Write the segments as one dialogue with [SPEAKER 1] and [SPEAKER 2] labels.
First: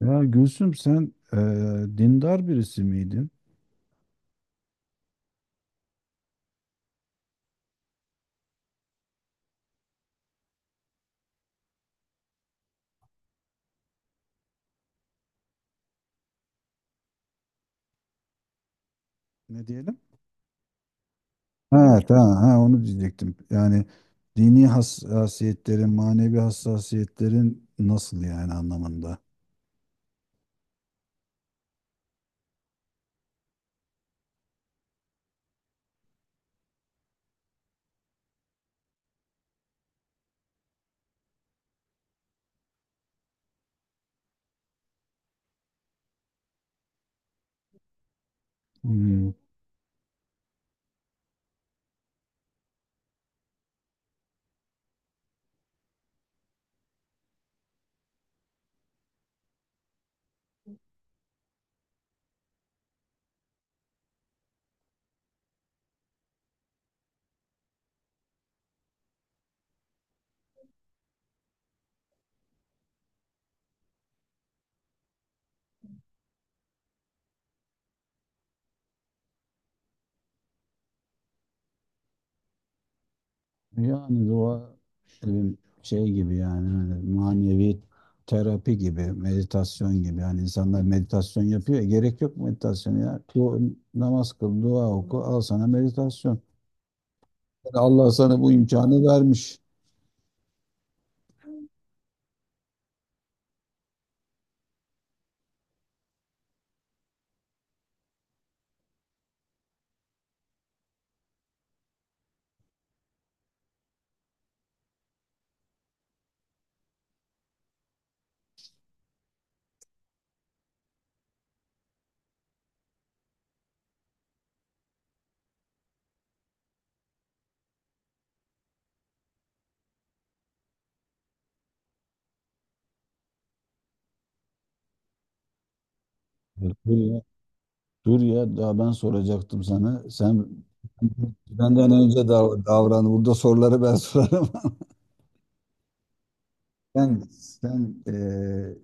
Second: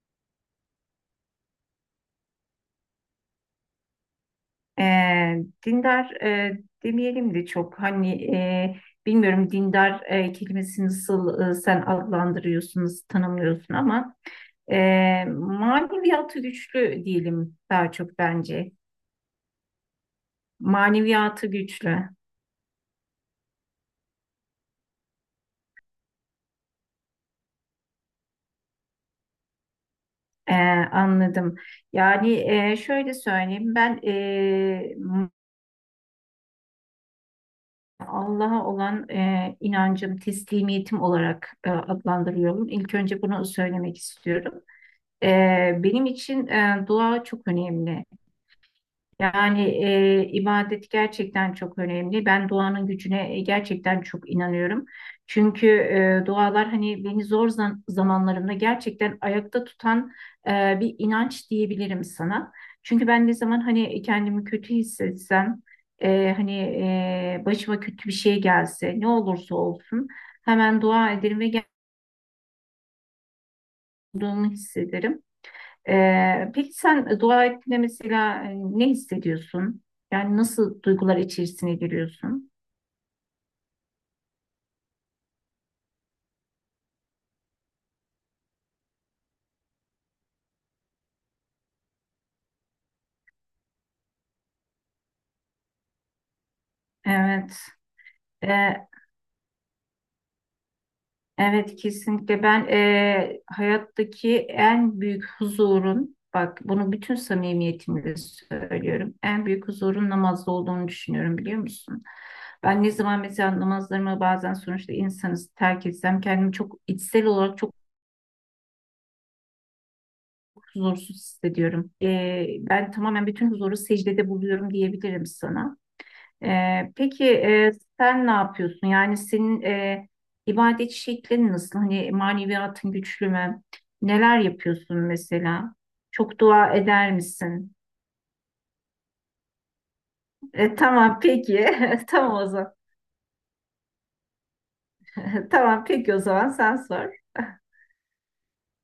[SPEAKER 1] Ya Gülsüm sen dindar birisi miydin?
[SPEAKER 2] E, Dindar demeyelim de çok hani bilmiyorum dindar kelimesini nasıl sen adlandırıyorsun, nasıl tanımlıyorsun ama maneviyatı güçlü diyelim daha çok bence.
[SPEAKER 1] Ne diyelim?
[SPEAKER 2] Maneviyatı
[SPEAKER 1] Evet, ha,
[SPEAKER 2] güçlü.
[SPEAKER 1] tamam, ha, onu diyecektim. Yani dini hassasiyetlerin, manevi hassasiyetlerin nasıl yani anlamında?
[SPEAKER 2] E, Anladım. Yani şöyle söyleyeyim ben Allah'a olan inancım, teslimiyetim olarak adlandırıyorum. İlk önce bunu söylemek istiyorum. Benim için dua çok önemli.
[SPEAKER 1] Hmm.
[SPEAKER 2] Yani ibadet gerçekten çok önemli. Ben duanın gücüne gerçekten çok inanıyorum. Çünkü dualar hani beni zor zamanlarımda gerçekten ayakta tutan bir inanç diyebilirim sana. Çünkü ben ne zaman hani kendimi kötü hissetsem, hani başıma kötü bir şey gelse, ne olursa olsun hemen dua ederim ve geldiğimi hissederim. Peki sen dua ettiğinde mesela ne hissediyorsun? Yani nasıl duygular içerisine giriyorsun?
[SPEAKER 1] Yani dua e, şey gibi yani hani manevi terapi gibi, meditasyon gibi. Yani insanlar meditasyon yapıyor. Ya, gerek yok meditasyon ya. Namaz kıl, dua oku, al sana meditasyon.
[SPEAKER 2] Evet.
[SPEAKER 1] Yani Allah sana bu
[SPEAKER 2] Ee,
[SPEAKER 1] imkanı vermiş.
[SPEAKER 2] Evet, kesinlikle ben hayattaki en büyük huzurun, bak bunu bütün samimiyetimle söylüyorum, en büyük huzurun namazda olduğunu düşünüyorum biliyor musun? Ben ne zaman mesela namazlarımı, bazen sonuçta insanız, terk etsem kendimi çok içsel olarak çok huzursuz hissediyorum. Ben tamamen bütün huzuru secdede buluyorum diyebilirim sana. Peki sen ne yapıyorsun? Yani senin ibadet şeklin nasıl? Hani maneviyatın güçlü mü? Neler yapıyorsun mesela? Çok
[SPEAKER 1] Ya
[SPEAKER 2] dua
[SPEAKER 1] dur
[SPEAKER 2] eder
[SPEAKER 1] ya,
[SPEAKER 2] misin?
[SPEAKER 1] dur ya, daha ben soracaktım sana. Sen
[SPEAKER 2] Tamam peki.
[SPEAKER 1] benden önce
[SPEAKER 2] Tamam o zaman.
[SPEAKER 1] davran. Burada soruları ben sorarım.
[SPEAKER 2] Tamam peki, o zaman sen sor.
[SPEAKER 1] Sen, sen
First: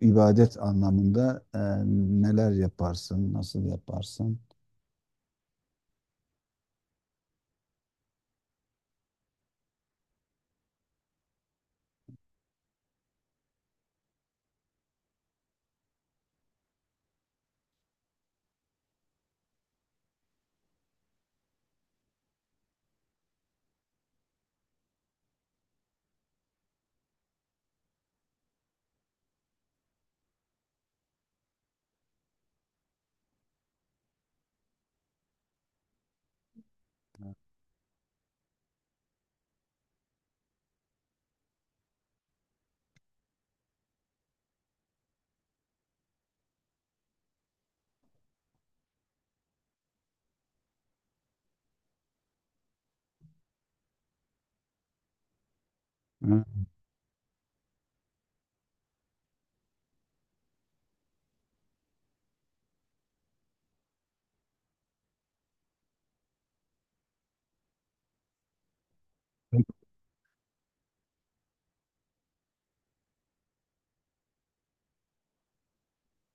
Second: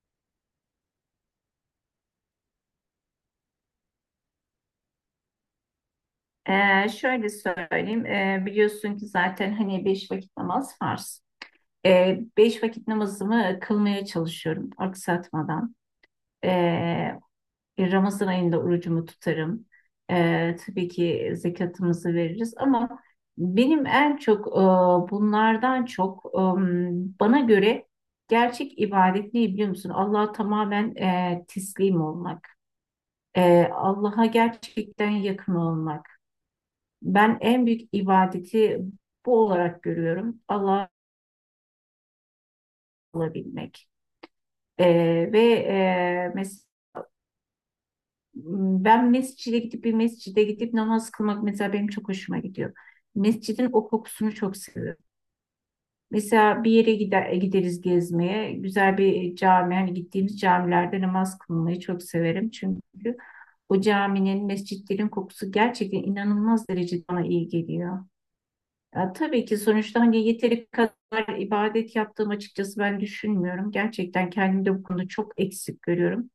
[SPEAKER 1] ibadet anlamında neler yaparsın, nasıl yaparsın?
[SPEAKER 2] Şöyle söyleyeyim. Biliyorsun ki zaten hani beş vakit namaz farz. Beş vakit namazımı kılmaya çalışıyorum aksatmadan. Ee, Ramazan ayında orucumu tutarım. Tabii ki zekatımızı veririz ama benim en çok bunlardan çok bana göre gerçek ibadet ne biliyor musun? Allah'a tamamen teslim olmak. Allah'a gerçekten yakın olmak. Ben en büyük ibadeti bu olarak görüyorum. Allah'a olabilmek. E, Ve mesela ben mescide gidip bir mescide gidip namaz kılmak mesela benim çok hoşuma gidiyor. Mescidin o kokusunu çok seviyorum.
[SPEAKER 1] Hı.
[SPEAKER 2] Mesela bir yere gideriz gezmeye. Güzel bir cami, hani gittiğimiz camilerde namaz kılmayı çok severim. Çünkü o caminin, mescitlerin kokusu gerçekten inanılmaz derecede bana iyi geliyor. Ya, tabii ki sonuçta hani yeteri kadar ibadet yaptığım açıkçası ben düşünmüyorum. Gerçekten kendimde bu konuda çok eksik görüyorum.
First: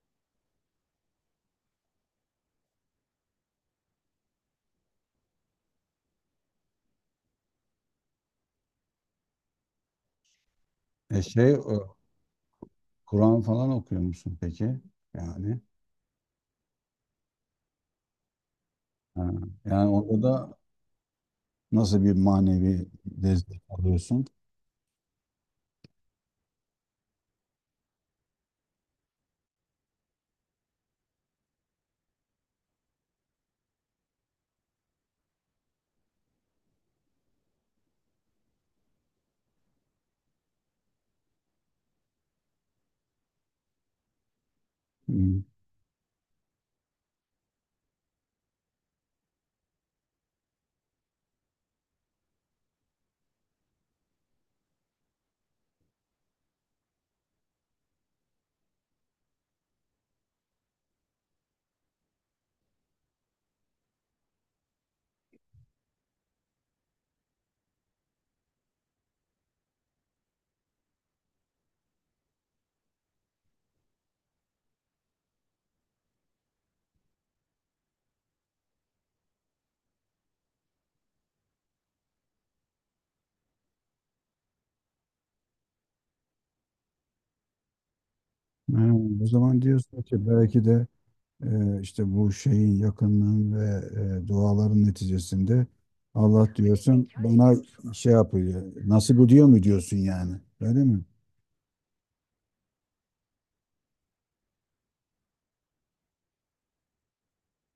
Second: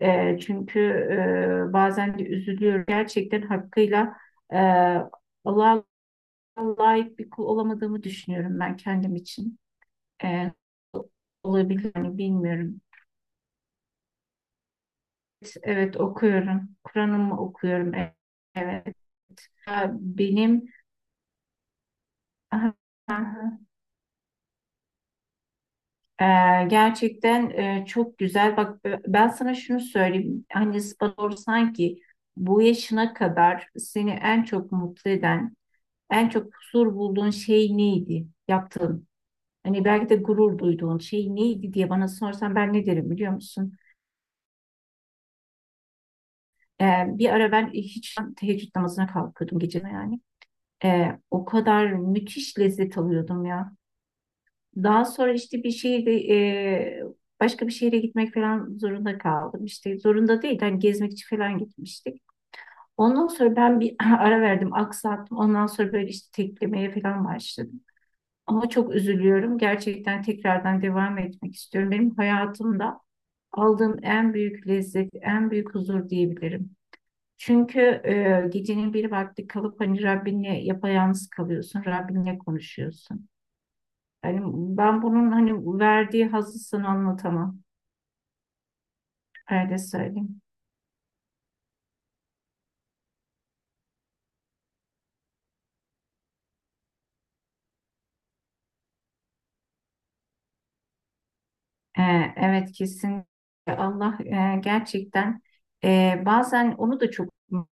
[SPEAKER 2] Çünkü bazen de üzülüyorum. Gerçekten hakkıyla e, Allah'a layık bir kul olamadığımı düşünüyorum ben kendim için. E,
[SPEAKER 1] E şey, o,
[SPEAKER 2] Olabilir mi bilmiyorum.
[SPEAKER 1] Kur'an falan okuyor musun peki? Yani,
[SPEAKER 2] Evet, okuyorum. Kur'an'ımı okuyorum. Evet.
[SPEAKER 1] ha, yani orada da
[SPEAKER 2] Benim
[SPEAKER 1] nasıl bir manevi destek alıyorsun?
[SPEAKER 2] Ee, Gerçekten çok güzel. Bak ben sana şunu söyleyeyim. Hani bana sorsan ki bu yaşına kadar seni en çok mutlu eden en çok huzur bulduğun şey neydi? Yaptığın. Hani belki de gurur duyduğun şey neydi diye bana sorsan, ben ne derim biliyor musun?
[SPEAKER 1] Hı.
[SPEAKER 2] Bir ara ben hiç teheccüd namazına kalkıyordum, gece yani. O kadar müthiş lezzet alıyordum ya. Daha sonra işte başka bir şehre gitmek falan zorunda kaldım. İşte zorunda değil, hani gezmek için falan gitmiştik. Ondan sonra ben bir ara verdim, aksattım. Ondan sonra böyle işte teklemeye falan başladım. Ama çok üzülüyorum. Gerçekten tekrardan devam etmek istiyorum. Benim hayatımda aldığım en büyük lezzet, en büyük huzur diyebilirim. Çünkü gecenin bir vakti kalıp hani Rabbinle yapayalnız kalıyorsun, Rabbinle konuşuyorsun. Hani ben bunun hani verdiği hazzı sana anlatamam.
[SPEAKER 1] Ha, o zaman
[SPEAKER 2] Öyle
[SPEAKER 1] diyorsun ki
[SPEAKER 2] söyleyeyim.
[SPEAKER 1] belki de işte bu şeyin yakınlığın ve duaların neticesinde Allah diyorsun bana şey yapıyor. Nasip ediyor mu diyorsun yani? Öyle mi?
[SPEAKER 2] E, evet, kesin Allah gerçekten, bazen onu da çok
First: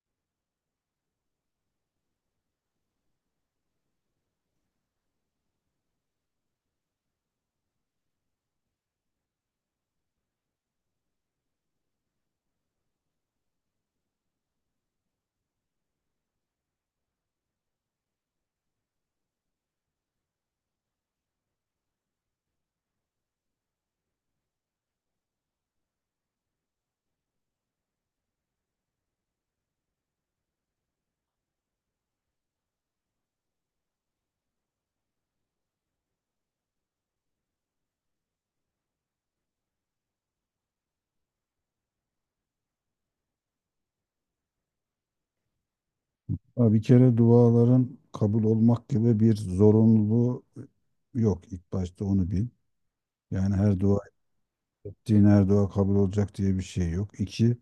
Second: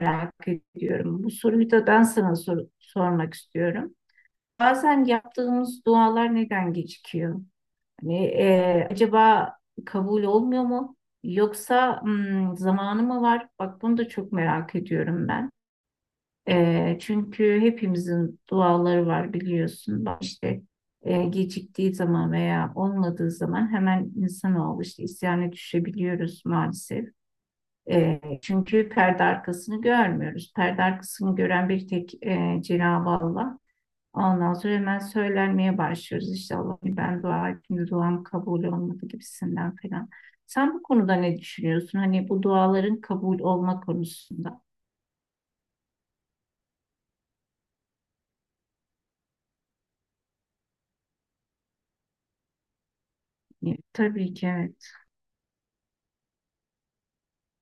[SPEAKER 2] merak ediyorum. Bu soruyu da ben sana sormak istiyorum. Bazen yaptığımız dualar neden gecikiyor? Hani acaba kabul olmuyor mu? Yoksa zamanı mı var? Bak bunu da çok merak ediyorum ben. Çünkü hepimizin duaları var biliyorsun. Bak işte geciktiği zaman veya olmadığı zaman hemen insanoğlu işte isyana düşebiliyoruz maalesef. Çünkü perde arkasını görmüyoruz. Perde arkasını gören bir tek Cenab-ı Allah. Ondan sonra hemen söylenmeye başlıyoruz işte, Allah'ım ben dua ettim, duam kabul olmadı gibisinden falan. Sen bu konuda ne düşünüyorsun? Hani bu duaların kabul olma konusunda.
[SPEAKER 1] Ha, bir kere duaların kabul olmak gibi bir zorunluluğu yok. İlk başta onu bil. Yani
[SPEAKER 2] Yani
[SPEAKER 1] her dua
[SPEAKER 2] tabii ki evet.
[SPEAKER 1] ettiğin her dua kabul olacak diye bir şey yok. İki,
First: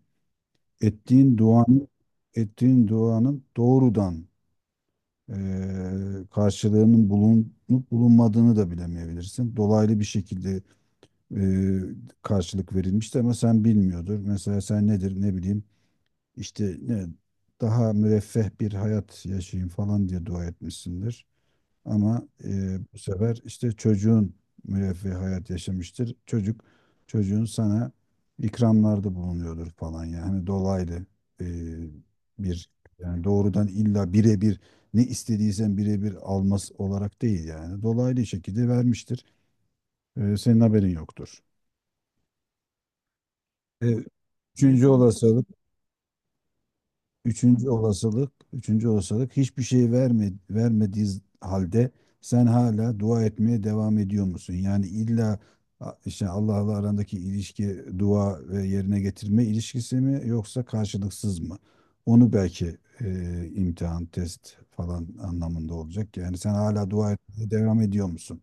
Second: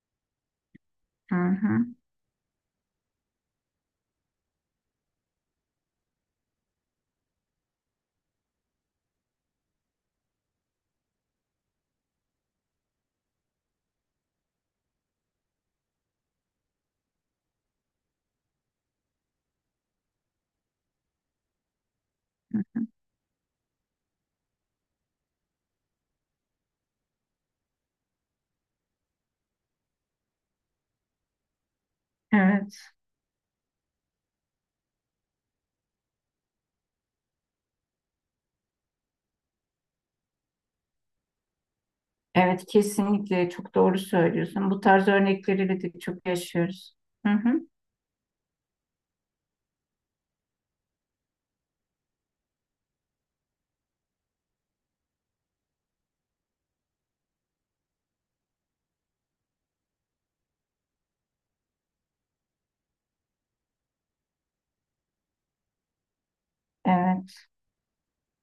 [SPEAKER 2] Hı
[SPEAKER 1] ettiğin
[SPEAKER 2] hı.
[SPEAKER 1] duanın ettiğin duanın doğrudan karşılığının bulunup bulunmadığını da bilemeyebilirsin. Dolaylı bir şekilde e, karşılık verilmişti ama sen bilmiyordur. Mesela sen nedir ne bileyim işte daha müreffeh bir hayat yaşayayım falan diye dua etmişsindir. Ama bu sefer işte çocuğun müreffeh hayat yaşamıştır. Çocuğun sana ikramlarda bulunuyordur falan. Yani hani dolaylı e, bir
[SPEAKER 2] Evet.
[SPEAKER 1] yani doğrudan illa birebir ne istediysen birebir alması olarak değil, yani dolaylı şekilde vermiştir. E, senin haberin yoktur.
[SPEAKER 2] Evet, kesinlikle çok doğru
[SPEAKER 1] E,
[SPEAKER 2] söylüyorsun. Bu
[SPEAKER 1] üçüncü
[SPEAKER 2] tarz
[SPEAKER 1] olasılık,
[SPEAKER 2] örnekleri de çok yaşıyoruz. Hı hı.
[SPEAKER 1] üçüncü olasılık hiçbir şey vermediği halde sen hala dua etmeye devam ediyor musun? Yani illa işte Allah'la arandaki ilişki dua ve yerine getirme ilişkisi mi, yoksa karşılıksız mı? Onu belki imtihan, test falan anlamında olacak. Yani sen hala dua
[SPEAKER 2] Evet,
[SPEAKER 1] etmeye devam ediyor musun?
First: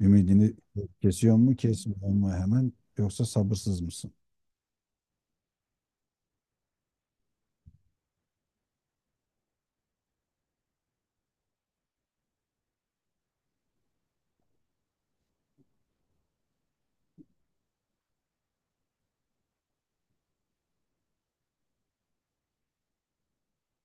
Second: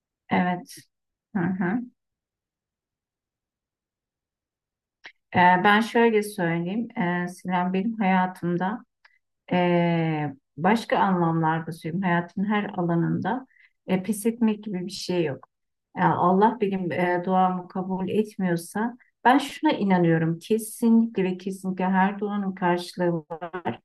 [SPEAKER 1] Ümidini
[SPEAKER 2] evet.
[SPEAKER 1] kesiyor
[SPEAKER 2] Hı
[SPEAKER 1] mu,
[SPEAKER 2] hı.
[SPEAKER 1] kesmiyor mu hemen, yoksa sabırsız mısın?
[SPEAKER 2] Ben şöyle söyleyeyim. Sinan, benim hayatımda, başka anlamlarda söyleyeyim. Hayatın her alanında pes etmek gibi bir şey yok. Yani Allah benim duamı kabul etmiyorsa ben şuna inanıyorum. Kesinlikle ve kesinlikle her duanın karşılığı var.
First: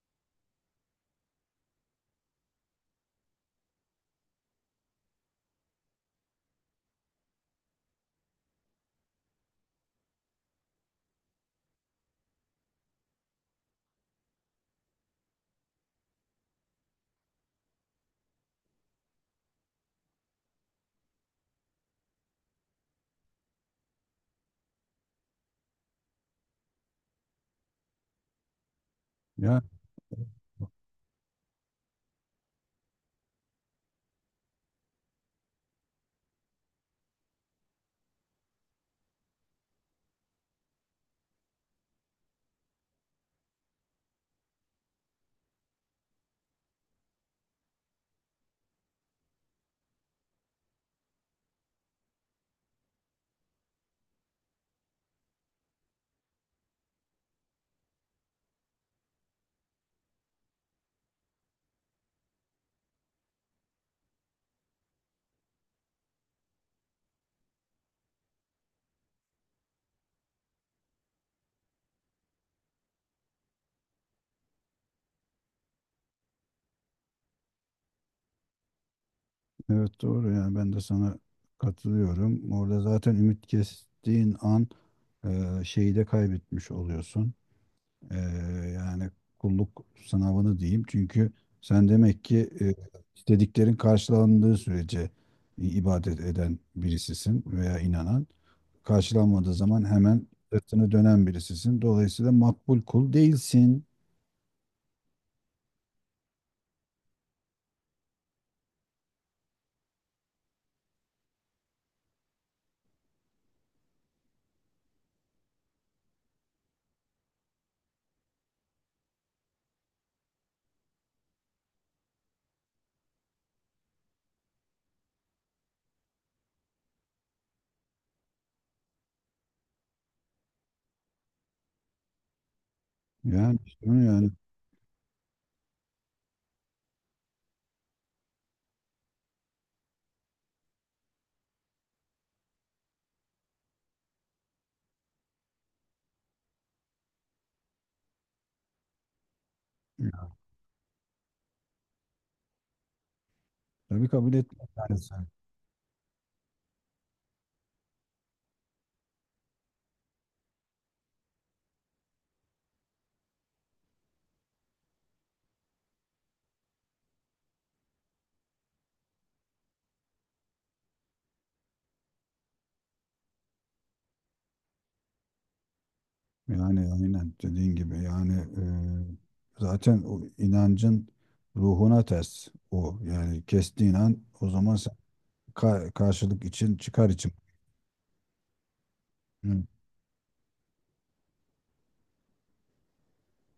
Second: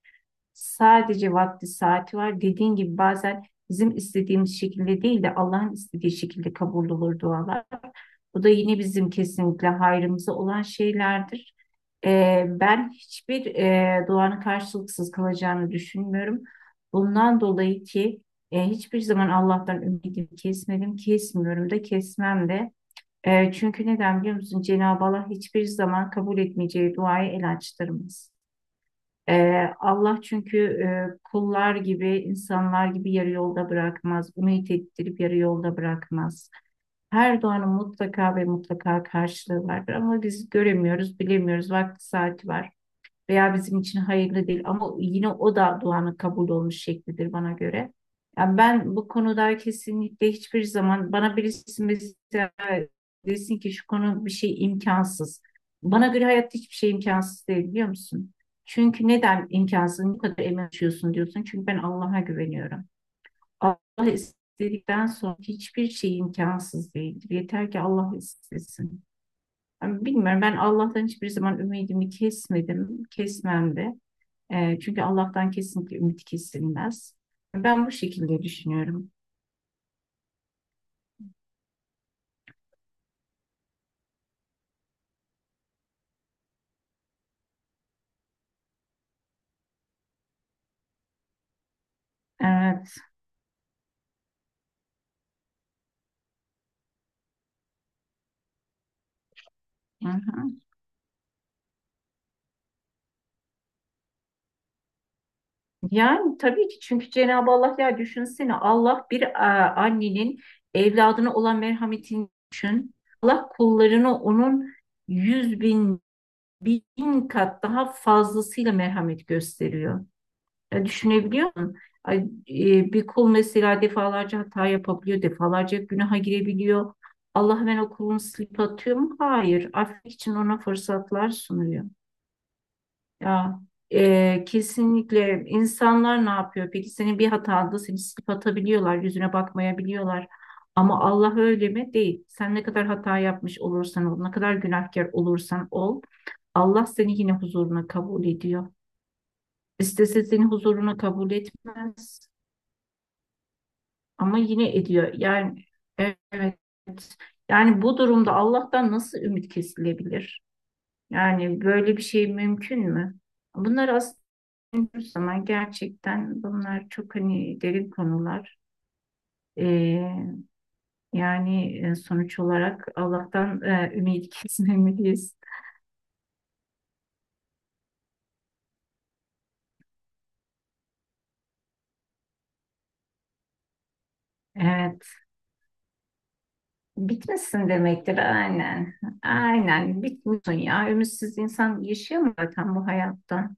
[SPEAKER 2] Sadece vakti saati var. Dediğin gibi bazen bizim istediğimiz şekilde değil de Allah'ın istediği şekilde kabul olur dualar. Bu da yine bizim kesinlikle hayrımıza olan şeylerdir. Ben hiçbir duanın karşılıksız kalacağını düşünmüyorum. Bundan dolayı ki hiçbir zaman Allah'tan ümidimi kesmedim, kesmiyorum da, kesmem de. Çünkü neden biliyor musun? Cenab-ı Allah hiçbir zaman kabul etmeyeceği duayı el açtırmaz. E,
[SPEAKER 1] Ya
[SPEAKER 2] Allah çünkü kullar gibi, insanlar gibi yarı yolda bırakmaz. Ümit ettirip yarı yolda bırakmaz. Her doğanın mutlaka ve mutlaka karşılığı vardır ama biz göremiyoruz, bilemiyoruz. Vakti saati var veya bizim için hayırlı değil ama yine o da duanın kabul olmuş şeklidir bana göre. Yani ben bu konuda kesinlikle, hiçbir zaman bana birisi mesela desin ki şu konu, bir şey imkansız. Bana göre hayatta hiçbir şey imkansız değil biliyor musun? Çünkü neden imkansız bu kadar emin oluyorsun diyorsun. Çünkü ben Allah'a güveniyorum. Allah istedikten sonra hiçbir şey imkansız değildir. Yeter ki Allah istesin. Yani bilmiyorum, ben Allah'tan hiçbir zaman ümidimi kesmedim, kesmem de. Çünkü Allah'tan kesinlikle ümit kesilmez. Ben bu şekilde düşünüyorum.
[SPEAKER 1] evet, doğru, yani ben de sana katılıyorum. Orada zaten ümit kestiğin an şeyi de kaybetmiş oluyorsun. E, yani kulluk sınavını diyeyim. Çünkü sen demek ki
[SPEAKER 2] Evet.
[SPEAKER 1] istediklerin karşılandığı sürece ibadet eden birisisin veya inanan. Karşılanmadığı zaman
[SPEAKER 2] Hı
[SPEAKER 1] hemen
[SPEAKER 2] hı.
[SPEAKER 1] sırtını dönen birisisin. Dolayısıyla makbul kul değilsin.
[SPEAKER 2] Yani tabii ki, çünkü Cenab-ı Allah, ya düşünsene, Allah bir annenin evladına olan merhametini düşün. Allah kullarını onun yüz bin kat daha fazlasıyla merhamet gösteriyor. Ya düşünebiliyor musun? Bir kul mesela defalarca hata yapabiliyor, defalarca günaha girebiliyor. Allah hemen o kulunu silip atıyor mu? Hayır. Affetmek için ona fırsatlar sunuyor.
[SPEAKER 1] Yani
[SPEAKER 2] Ya
[SPEAKER 1] bunu yani
[SPEAKER 2] e, kesinlikle insanlar ne yapıyor? Peki, senin bir hatanda seni silip atabiliyorlar, yüzüne bakmayabiliyorlar. Ama Allah öyle mi? Değil. Sen ne kadar hata yapmış olursan ol, ne kadar günahkar olursan ol, Allah seni yine huzuruna kabul ediyor. İstese seni huzuruna kabul etmez
[SPEAKER 1] tabii kabul
[SPEAKER 2] ama yine
[SPEAKER 1] etmez.
[SPEAKER 2] ediyor. Yani evet. Yani bu durumda Allah'tan nasıl ümit kesilebilir? Yani böyle bir şey mümkün mü? Bunlar aslında düşündüğümüz zaman gerçekten bunlar çok hani derin konular. Ee, Yani sonuç olarak Allah'tan ümit kesmemeliyiz.
[SPEAKER 1] Yani aynen dediğin gibi, yani zaten o inancın ruhuna ters o. Yani kestiğin an o zaman sen
[SPEAKER 2] Evet,
[SPEAKER 1] karşılık için, çıkar için.
[SPEAKER 2] bitmesin demektir aynen.
[SPEAKER 1] Hı.
[SPEAKER 2] Aynen, bitmiyorsun ya. Ümitsiz insan yaşayamıyor zaten bu hayatta.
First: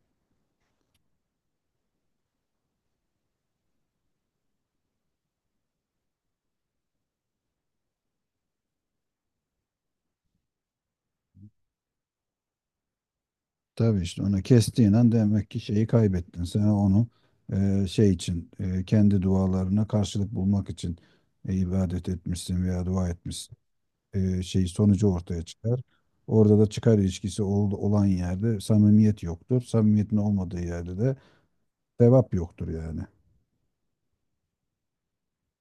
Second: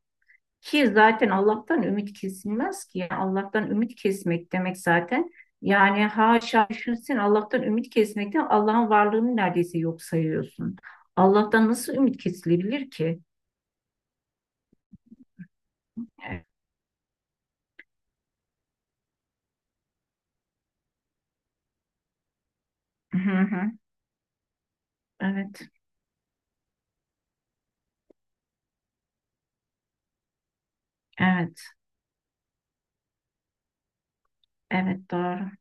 [SPEAKER 2] Ki zaten Allah'tan ümit kesilmez ki. Yani Allah'tan ümit kesmek demek zaten. Yani haşa, düşünsün Allah'tan ümit kesmekten, Allah'ın varlığını neredeyse yok sayıyorsun. Allah'tan nasıl ümit kesilebilir ki?
[SPEAKER 1] Tabii, işte onu kestiğin an demek ki şeyi kaybettin. Sen onu şey için, kendi dualarına karşılık bulmak için ibadet etmişsin veya dua
[SPEAKER 2] Hı
[SPEAKER 1] etmişsin.
[SPEAKER 2] hı.
[SPEAKER 1] E, şey sonucu ortaya
[SPEAKER 2] Evet,
[SPEAKER 1] çıkar. Orada da çıkar ilişkisi olan yerde samimiyet yoktur. Samimiyetin olmadığı yerde de
[SPEAKER 2] evet,
[SPEAKER 1] sevap yoktur yani.
[SPEAKER 2] evet doğru.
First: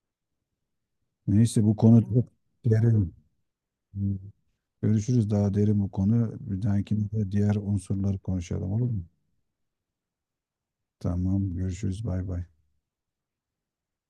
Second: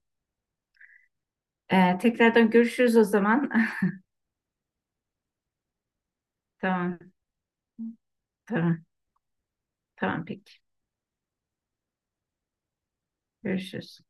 [SPEAKER 1] Neyse, bu konu çok
[SPEAKER 2] Tekrardan görüşürüz o
[SPEAKER 1] derin.
[SPEAKER 2] zaman.
[SPEAKER 1] Görüşürüz, daha derin bu konu. Bir
[SPEAKER 2] Tamam,
[SPEAKER 1] dahakine de diğer unsurları konuşalım,
[SPEAKER 2] tamam,
[SPEAKER 1] olur mu?
[SPEAKER 2] tamam peki.
[SPEAKER 1] Tamam, görüşürüz, bay bay.
[SPEAKER 2] Görüşürüz.